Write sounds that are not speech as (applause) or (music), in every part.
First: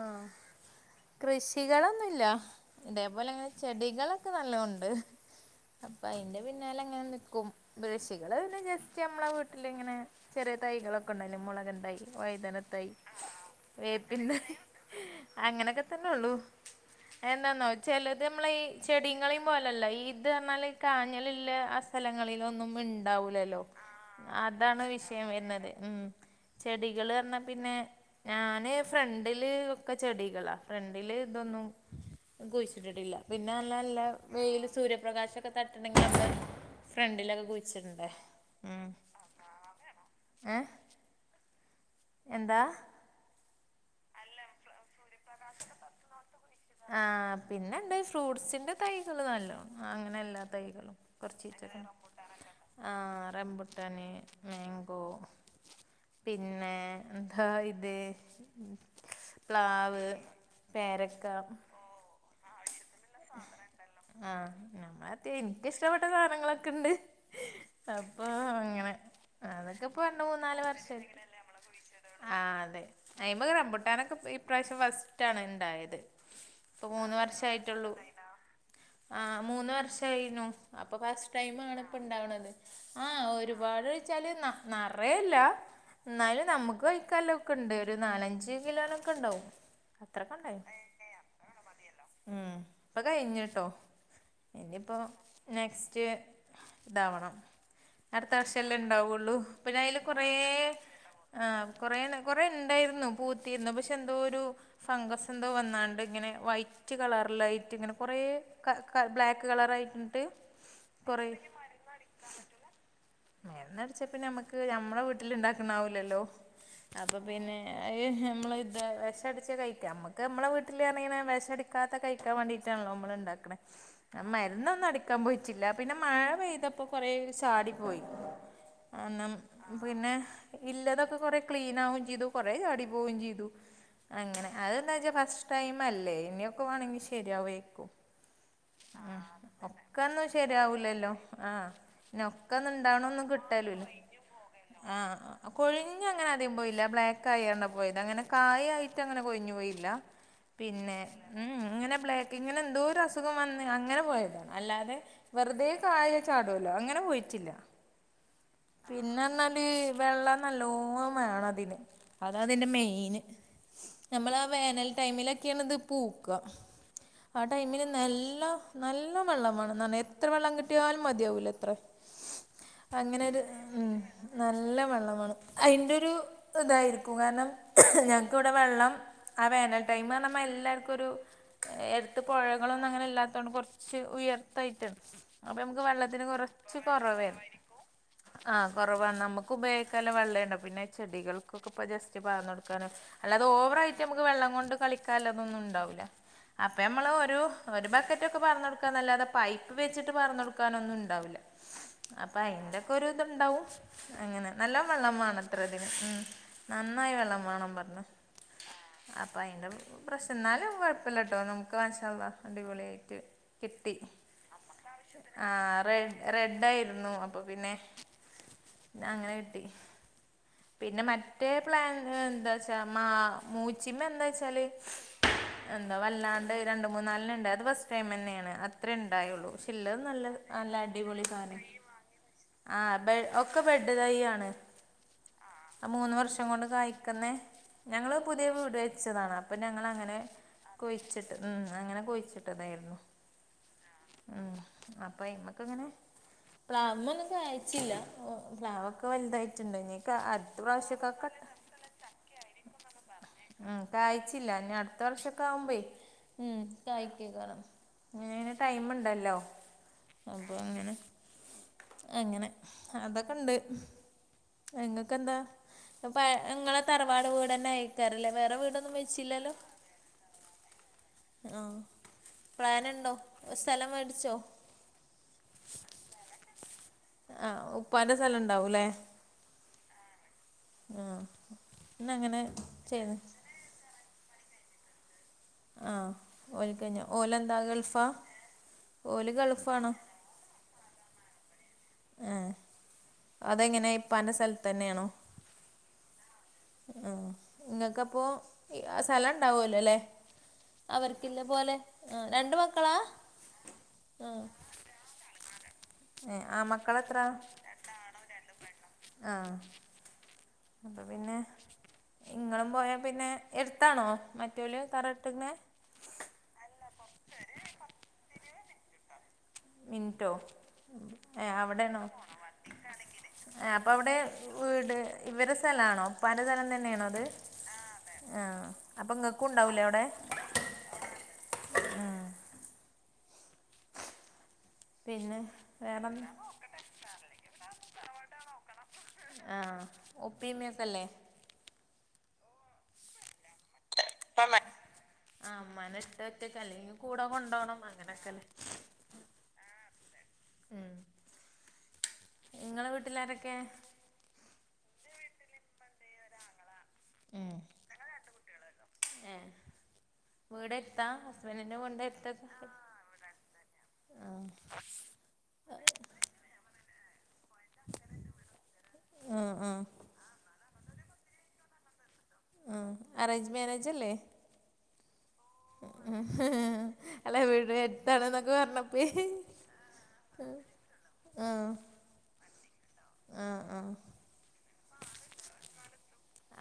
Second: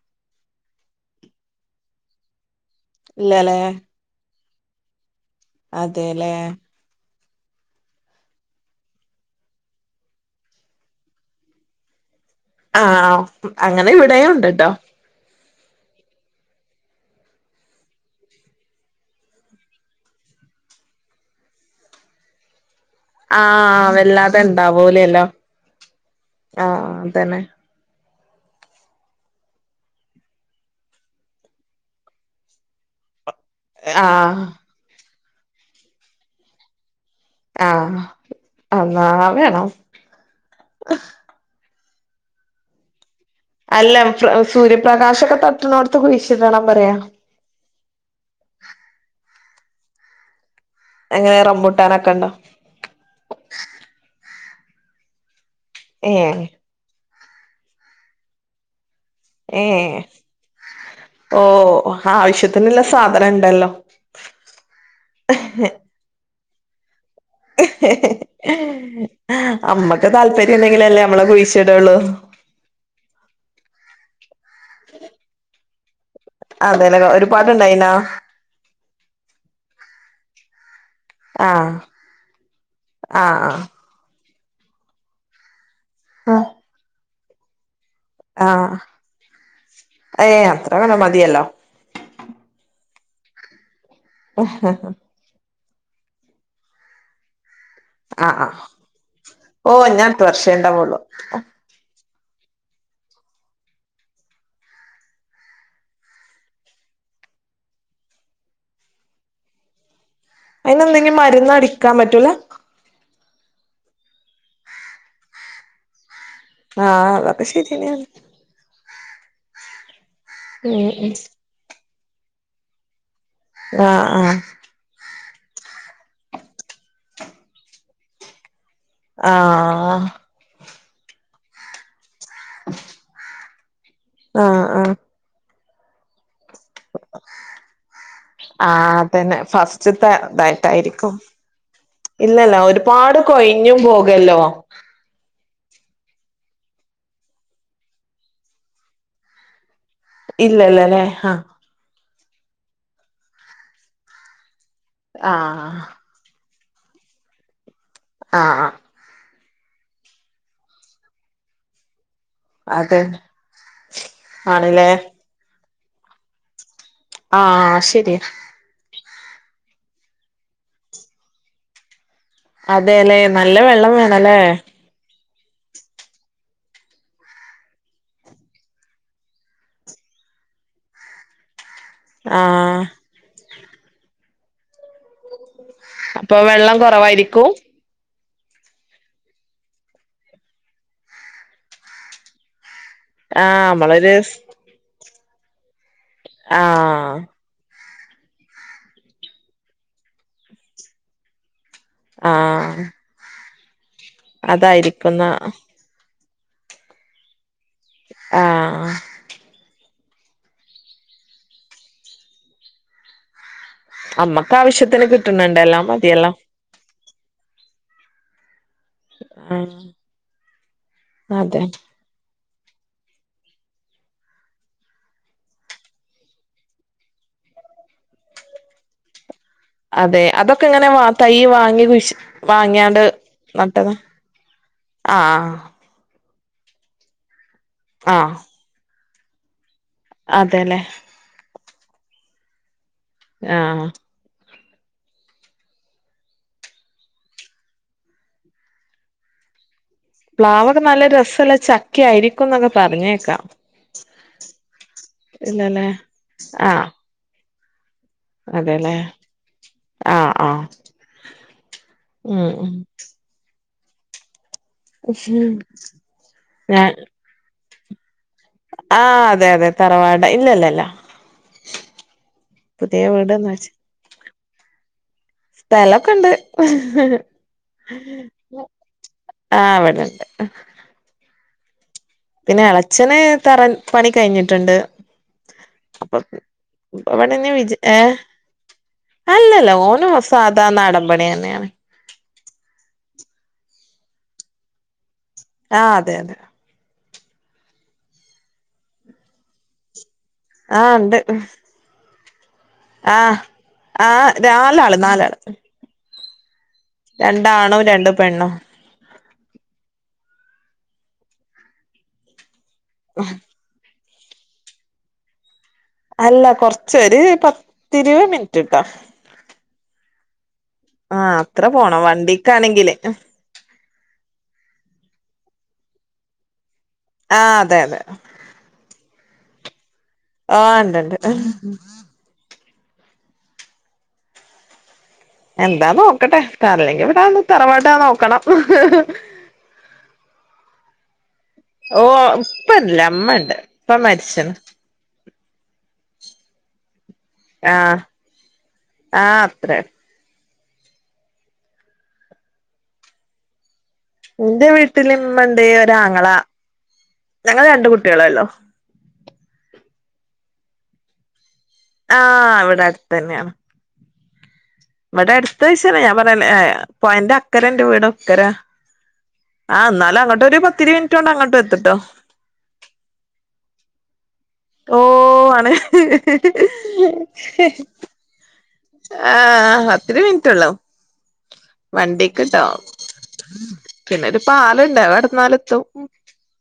ആഹ് കൃഷികളൊന്നുല്ല ഇതേപോലെ ഇങ്ങനെ ഇല്ലല്ലേ ചെടികളു ഇക്ക് നല്ലോണ്ട അപ്പ അതെല്ലേ അയ്ന്റെ പിന്നാലെ അങ്ങനെ നിക്കും. ബൃഷികള് പിന്നെ ജസ്റ്റ് ഞമ്മടെ വീട്ടിലിങ്ങനെ ചെറിയ തൈകളൊക്കെ ഇണ്ടായ്ല്ലെ മുളകിൻ തൈ വയുതന ആഹ് ആഹ് വേപ്പിന്റെലിം അങ്ങനെക്കെ തന്നെ ഒള്ളു എന്താന്നോ ചെലത് അമ്മളെ ഈ ചെടീം കളി പോലല്ലെ ഇത് അറന്നാല് കാഞ്ഞലില്ല അസ് സ്ഥലങ്ങളിലൊന്നും മിണ്ട് ഉണ്ടാവിലല്ലോ ആഹ് വല്ലാതെ അതാണ് ഉണ്ടാവൂലല്ലോ വിഷയം വരുന്നതെ ഉം ആഹ് ചെടികളു വന്നാ അതന്നെ പിന്നെ ഞാന് ഫ്രണ്ടില് ഒക്കെ ചെടികളാ ഫ്രണ്ടില് ഇതൊന്നും കുഴിച്ചിട്ടിട്ടില്ല പിന്നല്ലാലല്ല ആഹ് വെയിലു സൂര്യപ്രകാശൊക്കെ തട്ടണെങ്കി ഫ്രണ്ടിലൊക്കെ ആഹ് കുഴിച്ചിടണ്ടേ ഉം അള്ളാ വേണം ഏഹ് എന്താ അല്ല സൂര്യപ്രകാശൊക്കെ തട്ടുന്നോട്ത്ത് കുഴിച്ചിടണം പറയാ പിന്നെ എന്താ ഫ്രൂട്ട്സിൻ്റെ തൈകൾ നല്ലോം അങ്ങനെ എല്ലാ തൈകളും എങ്ങനെ കൊറച്ചീചൊക്കെ റംബൂട്ടാനൊക്കെ ഉണ്ടോ ആ റംമ്പുട്ടാന് മാങ്കോ ഏഹ് പിന്നെ എന്താ ഇത് ഏഹ് പ്ലാവ് വ് 'പേരക്ക ആ ആവശ്യത്തിനുള്ള സാധനം ഉണ്ടല്ലോ ഇഷ്ടപ്പെട്ട സാനങ്ങളൊക്കെണ്ട് അപ്പൊ അങ്ങനെ അതൊക്കെ ഇപ്പൊ അമ്മക്ക് രണ്ട് താല്പര്യം മൂന്നാല് ഉണ്ടെങ്കിലല്ലേ വർഷം നമ്മള് കുഴിച്ചിടുള്ളൂ ആ അതെ അയിമ റംമ്പുട്ടാനൊക്കെ ഇപ്രാവശ്യം ഫസ്റ്റ് ആണ് ണ്ടായത് അതെനെ ഒരു ആയിറ്റൊള്ളു ആ മൂന്ന് വർഷായീനു അപ്പോൾ ഫസ്റ്റ് ടൈം ആഹ് ആണ് ഇപ്പോൾ ഉണ്ടാവുണത് ആ ആഹ് ഒരുപാട് വെച്ചാല് ന്ന നിറയെല്ല എന്നാലും ആഹ് നമുക്ക് കഴിക്കാല്ലൊ ഉണ്ട് ഒരു നാലഞ്ച് ആഹ് കിലോനൊക്കെ ഉണ്ടാവും അത്രൊക്കെ ഇണ്ടായിനി അത് മതിയല്ലോ ഉം ഇപ്പൊ കഴിഞ്ഞിട്ടോ ഇനിപ്പോ നെക്സ്റ്റ് ഇണ്ടവണം അടുത്ത ആഹ് ആഹ് വർഷല്ലേ ഉണ്ടാവുള്ളൂ ഓ പിന്നെ അതില് ഞാൻ കുറേ അടുത്ത വർഷേ ഉണ്ടാവുള്ളു ആ കൊറെേ കൊറെേ ഉണ്ടായിരുന്നു പൂത്തിരുന്നു പക്ഷെ എന്തോ ഒരു ഫംഗസ് എന്തോ വന്നാണ്ട് ഇങ്ങനെ വൈ റ്റ് കളറ്ലായിറ്റ് ഇങ്ങനെ കുറെ ബ്ലാക്ക് കളറ്ലായിട്ട് അതിന് എന്തെങ്കും മരുന്ന് അടിക്കാൻ പറ്റൂല മരുന്നടിച്ചാപ്പ നമ്മക്ക് നമ്മടെ വീട്ടിൽ ഇണ്ടാക്കണത് ആവൂലല്ലോ ആഹ് അപ്പൊ അതൊക്കെ പിന്നെ ശരിയന്നെയാണ് നമ്മൾ ഇത് വിഷം അടിച്ച് കഴിക്ക നമ്മക്ക് നമ്മളെ വീട്ടില് ഇങ്ങനെ വിഷം അടിക്കാത്ത കഴിക്കാൻ വേണ്ടീട്ടാണല്ലോ നമ്മള് ഉണ്ടാക്കണേ ആഹ് അന്നൊന്നും അടുക്കാൻ പോയിട്ടില്ല പിന്നെ മഴ പെയ്തപ്പോ കൊറേ ചാടി പോയി എന്നാ ആഹ് ആഹ് പിന്നെ ഇല്ലതൊക്കെ കൊറേ ക്ലീൻ ആവുകയും ചെയ്തു കൊറെ ചാടി പോവുകയും ചെയ്തു ആഹ് ആഹ് ആഹ് ടൈമല്ലേ ഇനിയൊക്കെ വേണമെങ്കി ശരിയാവേക്കും ആ അതന്നെ ഫസ്റ്റ്ത്തെ ഒക്കൊന്നും ശരിയാവൂലല്ലോ ഇതായിട്ടായിരിക്കും ആഹ് ഇല്ലല്ല ഒക്കൊന്നും ഒരുപാട് ഇണ്ടാവണതൊന്നും കൊഴിഞ്ഞും കിട്ടില്ലല്ലോ പോകല്ലോ ആ കൊഴിഞ്ഞ് അങ്ങനെ ആദ്യം പോയില്ല ബ്ലാക്ക് ആയികാണ്ടാ പോയത് അങ്ങനെ കായായിട്ട് അങ്ങനെ കൊഴിഞ്ഞു പോയില്ല പിന്നെ ഇല്ലല്ലല്ലേ ആഹ് ഉം ഇങ്ങനെ ബ്ലാക്ക് ഇങ്ങനെ എന്തോ ഒരു അസുഖം വന്ന് അങ്ങനെ പോയതാണ് അല്ലാതെ വെറുതെ ആഹ് കായ ചാടൊല്ലോ അങ്ങനെ പോയിട്ടില്ല ആഹ് ആ പിന്നെന്നാല് വെള്ളം നല്ലോം വേണം അതിന് അതാ അതിന്റെ അതെ മെയിന് നമ്മളാ വേനൽ ആണല്ലേ ടൈമിലൊക്കെയാണ് ഇത് പൂക്കാ ആ ആഹ് ടൈമില് ശരിയാ നല്ലം നല്ലം വെള്ളം വേണം എത്ര വെള്ളം കിട്ടിയാലും മതിയാവൂലത്രെ അതേലെ നല്ലം വെള്ളം വേണല്ലേ നല്ലം വെള്ളം വേണം അതിന്റെ ഒരു ഇതായിരിക്കും കാരണം ഞങ്ങക്കിവിടെ വെള്ളം ആ വേനൽ ടൈമിൽ നമ്മ എല്ലാർക്കും ഒരു അടുത്ത് ആഹ് പുഴകളൊന്നും അങ്ങനെ ഇല്ലാത്തതോണ്ട് കൊറച്ച് ഉയരത്തായിട്ടാണ് അപ്പൊ നമുക്ക് വെള്ളത്തിന് അപ്പൊ വെള്ളം കൊറച്ച് കുറവായിരുന്നു കുറവായിരിക്കും ആ കുറവാണ് നമ്മുക്ക് ഉപയോഗിക്കാല്ല വെള്ളേ ഉണ്ടാവൊള്ളൂ പിന്നെ ചെടികൾക്കൊക്കെ ഇപ്പൊ ജസ്റ്റ് പാർന്ന് കൊടുക്കാനും അല്ലാതെ ആഹ് ഓവറായിയിട്ട് നമ്മളൊരു നമുക്ക് വെള്ളം കൊണ്ട് കളിക്കാല്ലതൊന്നും ഉണ്ടാവില്ല അപ്പ നമ്മള് ആഹ് ഓരോ ഒരു ബക്കറ്റൊക്കെ പാർന്ന് കൊടുക്കാന്നല്ലാതെ പൈപ്പ് വെച്ചിട്ട് പാർന്ന് കൊടുക്കാനൊന്നും ഉണ്ടാവില്ല അപ്പ ആഹ് അയിന്റെക്കെ ഒരുതുണ്ടാവും അങ്ങനെ നല്ല വെള്ള അതായിരിക്കുന്ന വേണംത്ര. മ് നന്നായി വെള്ളം വേണം പറഞ്ഞു ആഹ് അപ്പ അയിന്റെ പ്രശ്ന ന്നാലും കുഴപ്പല്ലട്ടോ നമുക്ക് മാഷാ അല്ലാഹ് അടിപൊളിയായിട്ട് കിട്ടി അമ്മക്ക് ആവശ്യത്തിന് ആ കിട്ടുന്നുണ്ട് എല്ലാം റെഡ് മതിയല്ലോ റെഡായിരുന്നു അപ്പൊ പിന്നെ പിന്ന അങ്ങനെ കിട്ടി ആഹ് പിന്നെ മറ്റേ അതെ പ്ലാ എന്താച്ചാ മാ മൂച്ചിമ്മ എന്താച്ചാല് എന്താ വല്ലാണ്ട് രണ്ട മൂന്നലണ്ണംണ്ട് അത് ഫസ്റ്റ് ടൈംന്നെയാണ് അത്രേണ്ടായുള്ളൂ. ഇല്ലം അതെ നല്ല അതൊക്കെ നല്ല ഇങ്ങനെ വാ അടിപൊളി സാന (unintelligible) ആ ഒക്കെ ബെഡ് നട്ടതാ തൈ ആണ്. ആഹ് ആ മൂന്ന് വർഷം കൊണ്ട് കായക്കുന്ന ഞങ്ങള് ആഹ് പുതിയ വീട് വെച്ചതാണ് അപ്പൊ ഞങ്ങളങ്ങനെ അതെല്ലേ കൊഴിച്ചിട്ട് മ് അങ്ങനെ കുഴിച്ചിട്ടതായിരുന്നു. ആഹ് മ് അപ്പൊ അയ്മക്കങ്ങനെ പ്ലാ വായിച്ചില്ല പ്ലാവോക്കെ വലുതായിട്ടുണ്ടയ്നി. അടുത്ത പ്ലാവൊക്കെ നല്ല പ്രാവശ്യക്കൊക്കെ രസള്ള ചക്ക ആയിരിക്കും എന്നൊക്കെ പറഞ്ഞേക്കാം കായ്ച്ചില്ല അടുത്ത വർഷ കാവുമ്പോ ഇല്ലല്ലേ മ് ആഹ് കായ്ക്കെയ്കാരം. അങ്ങനെങ്ങനെ അതെല്ലേ ടൈമുണ്ടല്ലോ ആഹ് അപ്പോ ആഹ് അങ്ങനെ ഉം അങ്ങനെ അതൊക്കെ ഇണ്ട്. ങ്ങൾക്ക് എന്താ ഉം പയ് ഇങ്ങളെ ഞാൻ തറവാട് വീട്ന്നെ ആയി തരല്ലേ വേറെ വീടൊന്നും ആഹ് അതെ വെച്ചില്ലല്ലോ? അതെ തറവാട് ഇല്ലല്ലല്ല പുതിയ പ്ലാനുണ്ടോ വീട്ന്ന് സ്ഥലം മേടിച്ചോ സ്ഥലൊക്കെണ്ട്. ആഹ് ഉപ്പാന്റെ സ്ഥലം ഉണ്ടാവൂല്ലേ ആ അവടെണ്ട് ആഹ് ഇന്ന അങ്ങനെ പിന്നെ ചെയ്ത് എളച്ചന് തറ പണി കഴിഞ്ഞിട്ടുണ്ട്. ആഹ് അപ്പ ഓൽക്കഞ്ഞ (unintelligible) ഓലെന്താ വിജ ഗൾഫാ ഏഹ് ഓല് അല്ലല്ല ഗൾഫാണോ ഓന് വസ സാധാ നാടമ്പണിന്നെയാണ്. ഏഹ് അതെങ്ങനെ ഇപ്പാന്റെ സ്ഥലത്തന്നെയാണോ? ആഹ് അതെ അതെ. ആ ഇങ്ങക്കപ്പോ സ്ഥലം ഇണ്ടാവുല്ലോല്ലേ ആഹ് ഉണ്ട് അവരിക്കിള്ള പോലെ ആ രണ്ട് മ ആഹ് ആഹ് നാലാള് നാലാള്. ആണ് മക്കളെത്രാ രണ്ടാണും രണ്ട് പെണ്ണും ആഹ് അപ്പ പിന്നെ ഇങ്ങളും പോയാൽ പിന്നെ എടുത്താണോ മറ്റോല് തറ ഇട്ട്ക്കണെ അല്ല കൊറച്ചൊര് പത്തിരുവത് മിനിറ്റ് ട്ടാ മിനിറ്റോ ആഹ് ഏഹ് അത്ര പോണം അവിടാണോ വണ്ടിക്കാണെങ്കില് ആ അപ്പൊ അവിടെ വീട് ഇവരെ സ്ഥലാണോ ഉപ്പന്റെ സ്ഥലം തന്നെയാണോ ആഹ് അതെ അതെ. ആആ അപ്പം ഇങ്ങക്കും ഉണ്ടാവുല്ലേ അവിടെ ആഹ് ഉണ്ട്ണ്ട്. പിന്നെ എന്താ വേറെന്താ നോക്കട്ടെ തറല്ലെങ്കി ഇവിടെ തറവാട്ടാന്ന് നോക്കണം ആ ഉപ്പി ഇമ്മക്കല്ലേ ഓ ഇപ്പല്ല മ്മണ്ട് ഇപ്പ മരിച്ചതാ ആ ഉമ്മാനെ (unintelligible) അല്ലെങ്കിൽ കൂടെ കൊണ്ടോണം അങ്ങനൊക്കെ അല്ലേ ആ അത്രേ ഉം ഇങ്ങളെ വീട്ടിലാരൊക്കെയാ ന്റെ വീട്ടില ഇമ്മണ്ട് ഒരു ആങ്ങള, ഞങ്ങൾ രണ്ട് കുട്ടികളള്ളൂ. ഏ വീടെടുത്താ? വെരിന്ന മണ്ട. ആഹ് ഇവിടെ അടുത്ത് തന്നെയാണ്. വടെ എടുത്തന്ന് വെച്ച ഞൻ (unintelligible) പോയന്റെ അക്കരന്റ എന്റെ അക്കരന്റെ, വീട ഒക്കര ആഹ് ആ.. ആഹ് എന്നാലും അങ്ങോട്ട് ഒരു പത്തിരു മിന- പോണ്ട് അങ്ങോട്ടും എത്തിട്ടോ. ആഹ് അറേഞ്ച് മേരേജ് അല്ലേ? ഓഹ് ആണ്... അനുനൊക്കെ പറഞ്ഞപ്പോ- ആഹ് പതിരുമ്മിനിറ്റ്ള്ളൂ ആഹ് വണ്ടിക്ക് ഇട്ടോ. ആഹ് ആഹ് പിന്നെ ഒരു പാലൻഡ് വടന്നാല് എത്തും.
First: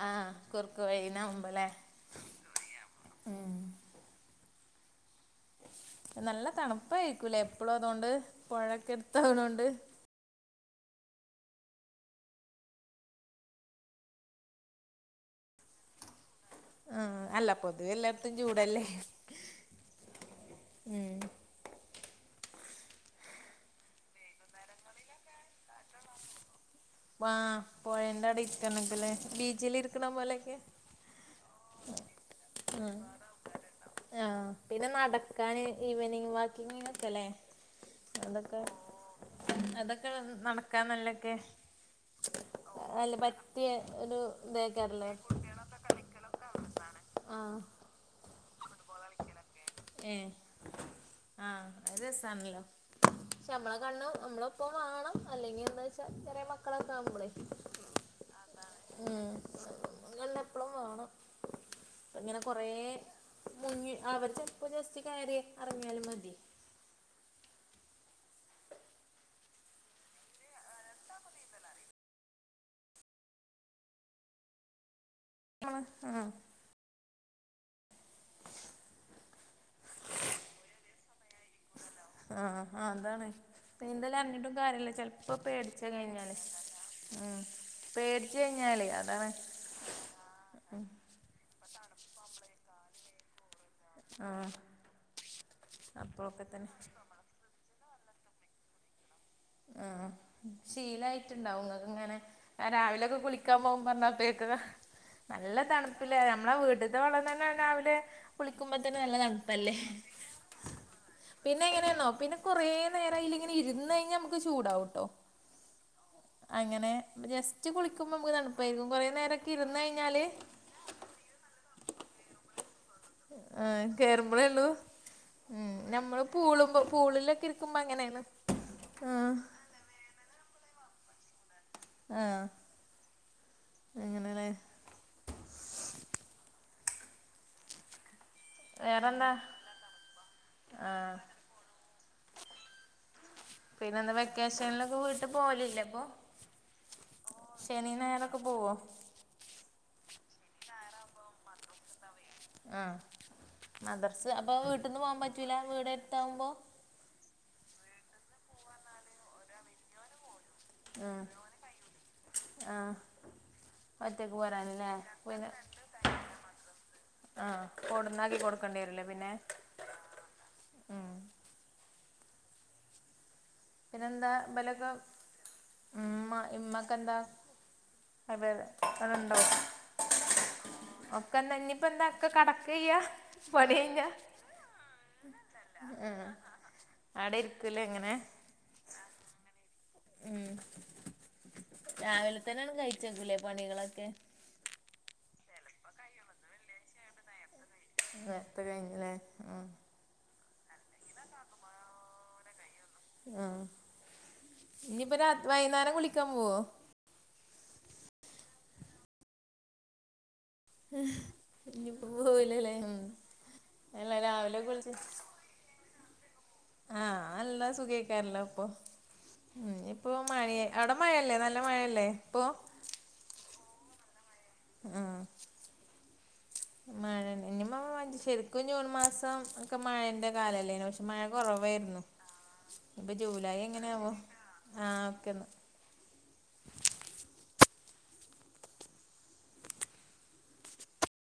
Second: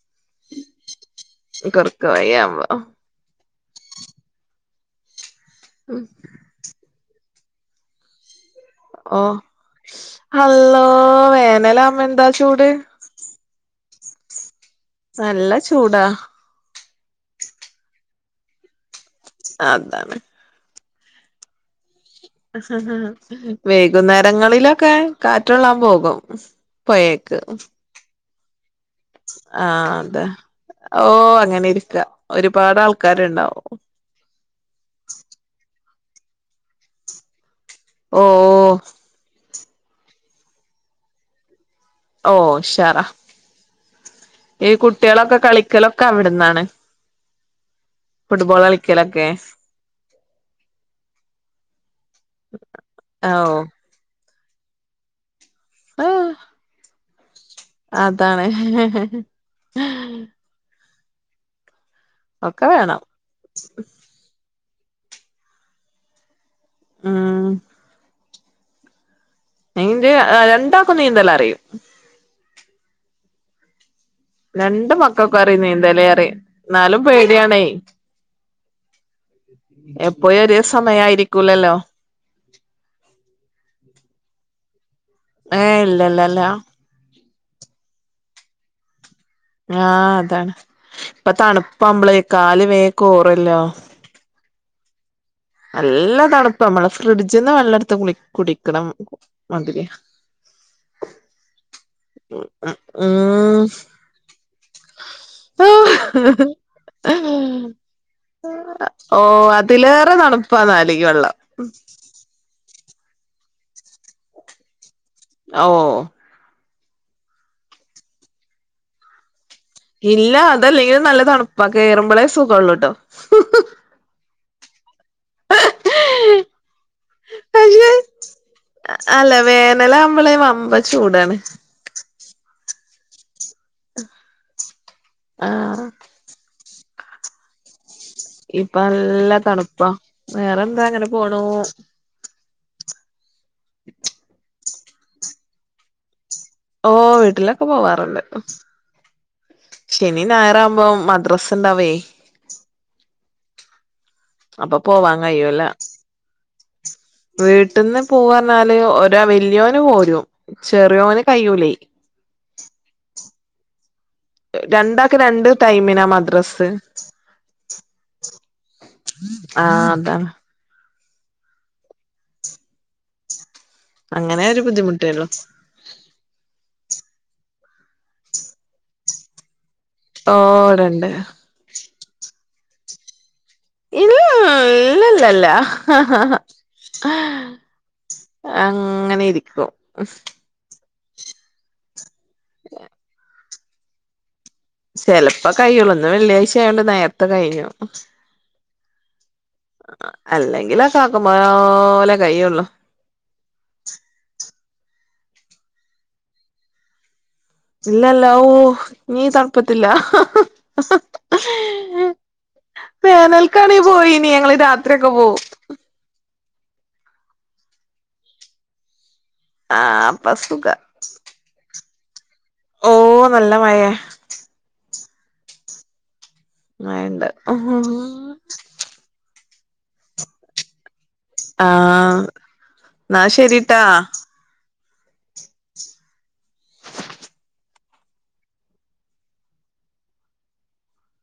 ആഹ് കുറുക്ക വഴനവുമ്പലേ? കുറുക്കുവായിയകുമ്പോ. ഉം... നല്ല തണുപ്പായിരിക്കൂല്ലേ എപ്പോഴും അതോണ്ട്. ഓഹ് അല്ലോ വേനലാകുപ്പോ എന്താ ചൂട്. നല്ല ചൂടാ.. ആഹ് അല്ല പൊതുവെ എല്ലാർത്തും ചൂടല്ലേ. ആഹ് അതാണ്. ഉം.. വൈകുന്നേരങ്ങളിലൊക്കെ കാറ്റള്ളാൻ പോകും. വ് പൊഴേക്ക് പോയന്റെ അടക്കണക്കല്ലേ. ആഹ് അതെ ഓഹ് അങ്ങനെ ഇരിക്ക, ഒരുപാട് ആൾക്കാരുണ്ടാവും. ആഹ് പിന്നെ നടക്കാൻ ഈവനിങ് വാക്കിങ്ങ ഒക്കെല്ലേ? ഓ അതൊക്കെ അതൊക്കെ നടക്കാ നല്ലൊക്കെ. ഓ ഉഷാറാ അല്ല പറ്റിയ ഒരു ഇത ഈ കേക്കാറല്ലേ? കുട്ടികളൊക്കെ കളിക്കലൊക്കെ അവിടുന്നാണ് ആഹ്.. ഫുട്ബോൾ ആളിക്കിലൊക്കെ. ഏഹ് ആഹ് അത് രസണല്ലോ, ഓ ശമ്പള- കണ്ണും നമ്മളിപ്പം വേണം, അല്ലെങ്കിൽ എന്താ വെച്ചാ ആ ചെറിയ, മക്കളൊക്കെ ആവുപോയ്- അതാണ്.. അപ്പളും വേണം ഇങ്ങനെ ഒക്കെ കുറേ- വേണം മുങ്ങി ആളവരിച്ച്- ഇപ്പോ ജസ്റ്റ്‌ കയറി അറമയാൽ മതി. ഉം.. ഇന്റെ രണ്ടാക്കും നീന്തല്ല അറിയും. രണ്ട് മക്കൾക്കെ അറിയ ആഹ് നീന്തലേറി എന്നാലും പേടിയണേ. എപ്പോഴും ഒരേ സമയയിരിക്കൂലല്ലോ. ആഹ് അതാണ് നിന്തലും- അറിഞ്ഞിട്ടും കാര്യല്ല ചെപ്പോ- ഏഹ് പേടിച്ച കഴിഞ്ഞാല്- ഇല്ലല്ലല്ല ഉം പേടച്ച് കഴിഞ്ഞാല്, അതാണ്. ആഹ് അതാണ്, ഇപ്പോ തണുപ്പാവമ്പള കാല് വേകൊരല്ലോ. ആഹ്... നല്ല തണുപ്പ നമ്മളെ ഫ്രിഡ്ജ്ന്ന് വല്ലടത്ത് കുളി കുടിക്കണം മതിരിയ. ശീലായിട്ടുണ്ടാവുംങ്ങക്ക് ഇങ്ങനെ, രാവിലെയ ഒക്കെ കുളിക്കാൻ ഉം പോകൻ പറഞ്ഞപ്പേക്ക- നല്ല തണുപ്പില്ലേ നമ്മളെ വീട്ടത്തെ വളം തന്നെയ രാവിലെ- കുളിക്കുമ്പോത്തന്നെ നല്ല ഒഹ് തണുപ്പല്ലേ അതിലേറെ തണുപ്പാ നാലക്ക് വെള്ളം- പിന്നെ എങ്ങനെയാണോ പിന്നെ- കുറേ നേരം അതിൽ ഇരുന്നു കഴിഞ്ഞാൽ നമുക്ക് ചൂടാവൂട്ടോ? ഓഹ്... അങ്ങനെ ജസ്റ്റ് കുളിക്കുമ്പോ- നമുക്ക് തുപ്പായിരിക്കും കുറേ നേര- കിരുന്ന- ഇല്ല അതല്ലെങ്കിലും നല്ല തണുപ്പാക്ക കേറുമ്പോളേ സുഖമ ഉള്ളൂ കേട്ടോ ആഹ് കേയറുമ്പയ ഉള്ളൂ ഉം നമ്മള് പൂള്മ്പോ പൂളിലൊക്കെ ഇരിക്കുമ്പോ പക്ഷെ അങ്ങനെയാണ് ആഹ്. ഇന്നലെ ഞമ്മള് വമ്പ ചൂടാണ്. ആഹ് (unintelligible) ആഹ ഇപ്പ വേറെന്താ നല്ല തണുപ്പാ വേറെന്താ അങ്ങനെ ആഹ് പോണൂ. പിന്നെ എന്താ വെക്കേഷനിലൊക്കെ വീട്ട് പോകലില്ലെ അപ്പൊ. ഓ വീട്ടിലൊക്കെ ശനി പോവാറുണ്ട്. ഞായറൊക്കെ പോവോ ശനിയും ഞായറാകുമ്പോ മദ്രസ ഉണ്ടാവേ. ആഹ മദർസ് അപ്പൊ വീട്ടിൽന്ന് പോകാൻ പറ്റൂല വീട് അടുത്താവുമ്പോ വീട്ടിന്ന് പോവർന്നാല് ഒരാ വല്ലിയോന് പോരും. ചെറിയോന് കയിയുലേ. ആഹ് ഒറ്റക്ക് പോരാനല്ലേ രണ്ടാക്ക് രണ്ട് ടൈമിനാ (unintelligible) മദ്രസ് ആഹ് കൊണ്ടന്നാക്കി കൊടുക്കേണ്ടി വരുല്ലെ പിന്നെ. ആഹ് അതാ പിന്നെന്താ അങ്ങനെ ഒരു ഇബലൊക്കെ ബുദ്ധിമുട്ടേള്ളു മ്മ ഇമ്മക്കന്താ. അതെ ഓ ഇവിടെണ്ട് (unintelligible) ഇനിപ്പോ എന്താ ഇപ്പോ കടക്കയാ പണി കഴിഞ്ഞാ. അല്ലല്ലാ. ഹ ഹ അവിടെ ഇരിക്കൂലേ ഇങ്ങനെ അങ്ങനെ ഇരിക്കും. ഉം രാവിലെ തന്നെ അങ്ങ് കഴിച്ചേക്കൂലെ പണികളൊക്കെ. ചെലപ്പോ കയ്യോളു ഇന്ന് വെള്ളിയാഴ്ച ആയോണ്ട് നേരത്തെ കഴിഞ്ഞു. നേരത്തെ കഴിഞ്ഞുല്ലേ. ഉം അല്ലെങ്കിലൊക്കെ ആക്കമ്പോലെ കയ്യുള്ളു. ആഹ് ഇനിയിപ്പൊ രാത്രി വൈകുന്നേരം കുളിക്കാൻ പോവോ. ഇല്ലല്ല ഓ ഇനീ തണുപ്പത്തില്ല. ഇനിയിപ്പോ പോവില്ലല്ലേ ഉം വേനൽക്കാണി അല്ല പോയിനി ഞങ്ങള് രാവിലെ കുളിച്ച് രാത്രിയൊക്കെ പോവും. ആഹ് നല്ല സുഖെക്കാരല്ലോ ഇപ്പോ. ഉം. ആ ഇനി ഇപ്പൊ അപ്പൊ മഴയായി സുഖ അ ഇപ്പോ നല്ല മഴയല്ലേ ഇപ്പൊ ഓ നല്ല മഴയാ. ആഹ് മഴണ്ട് മഴനെ ഇനി മോ ശരിക്കും ജൂൺ മാസം ഒക്കെ മഴന്റെ കാലല്ലല്ലോ. മഴ ആ കുറവായിരുന്നു. ഇപ്പൊ എന്നാ ജൂലൈ ശരിട്ടാ എങ്ങനെയാവോ. ആഹ് ഒക്കെയെന്ന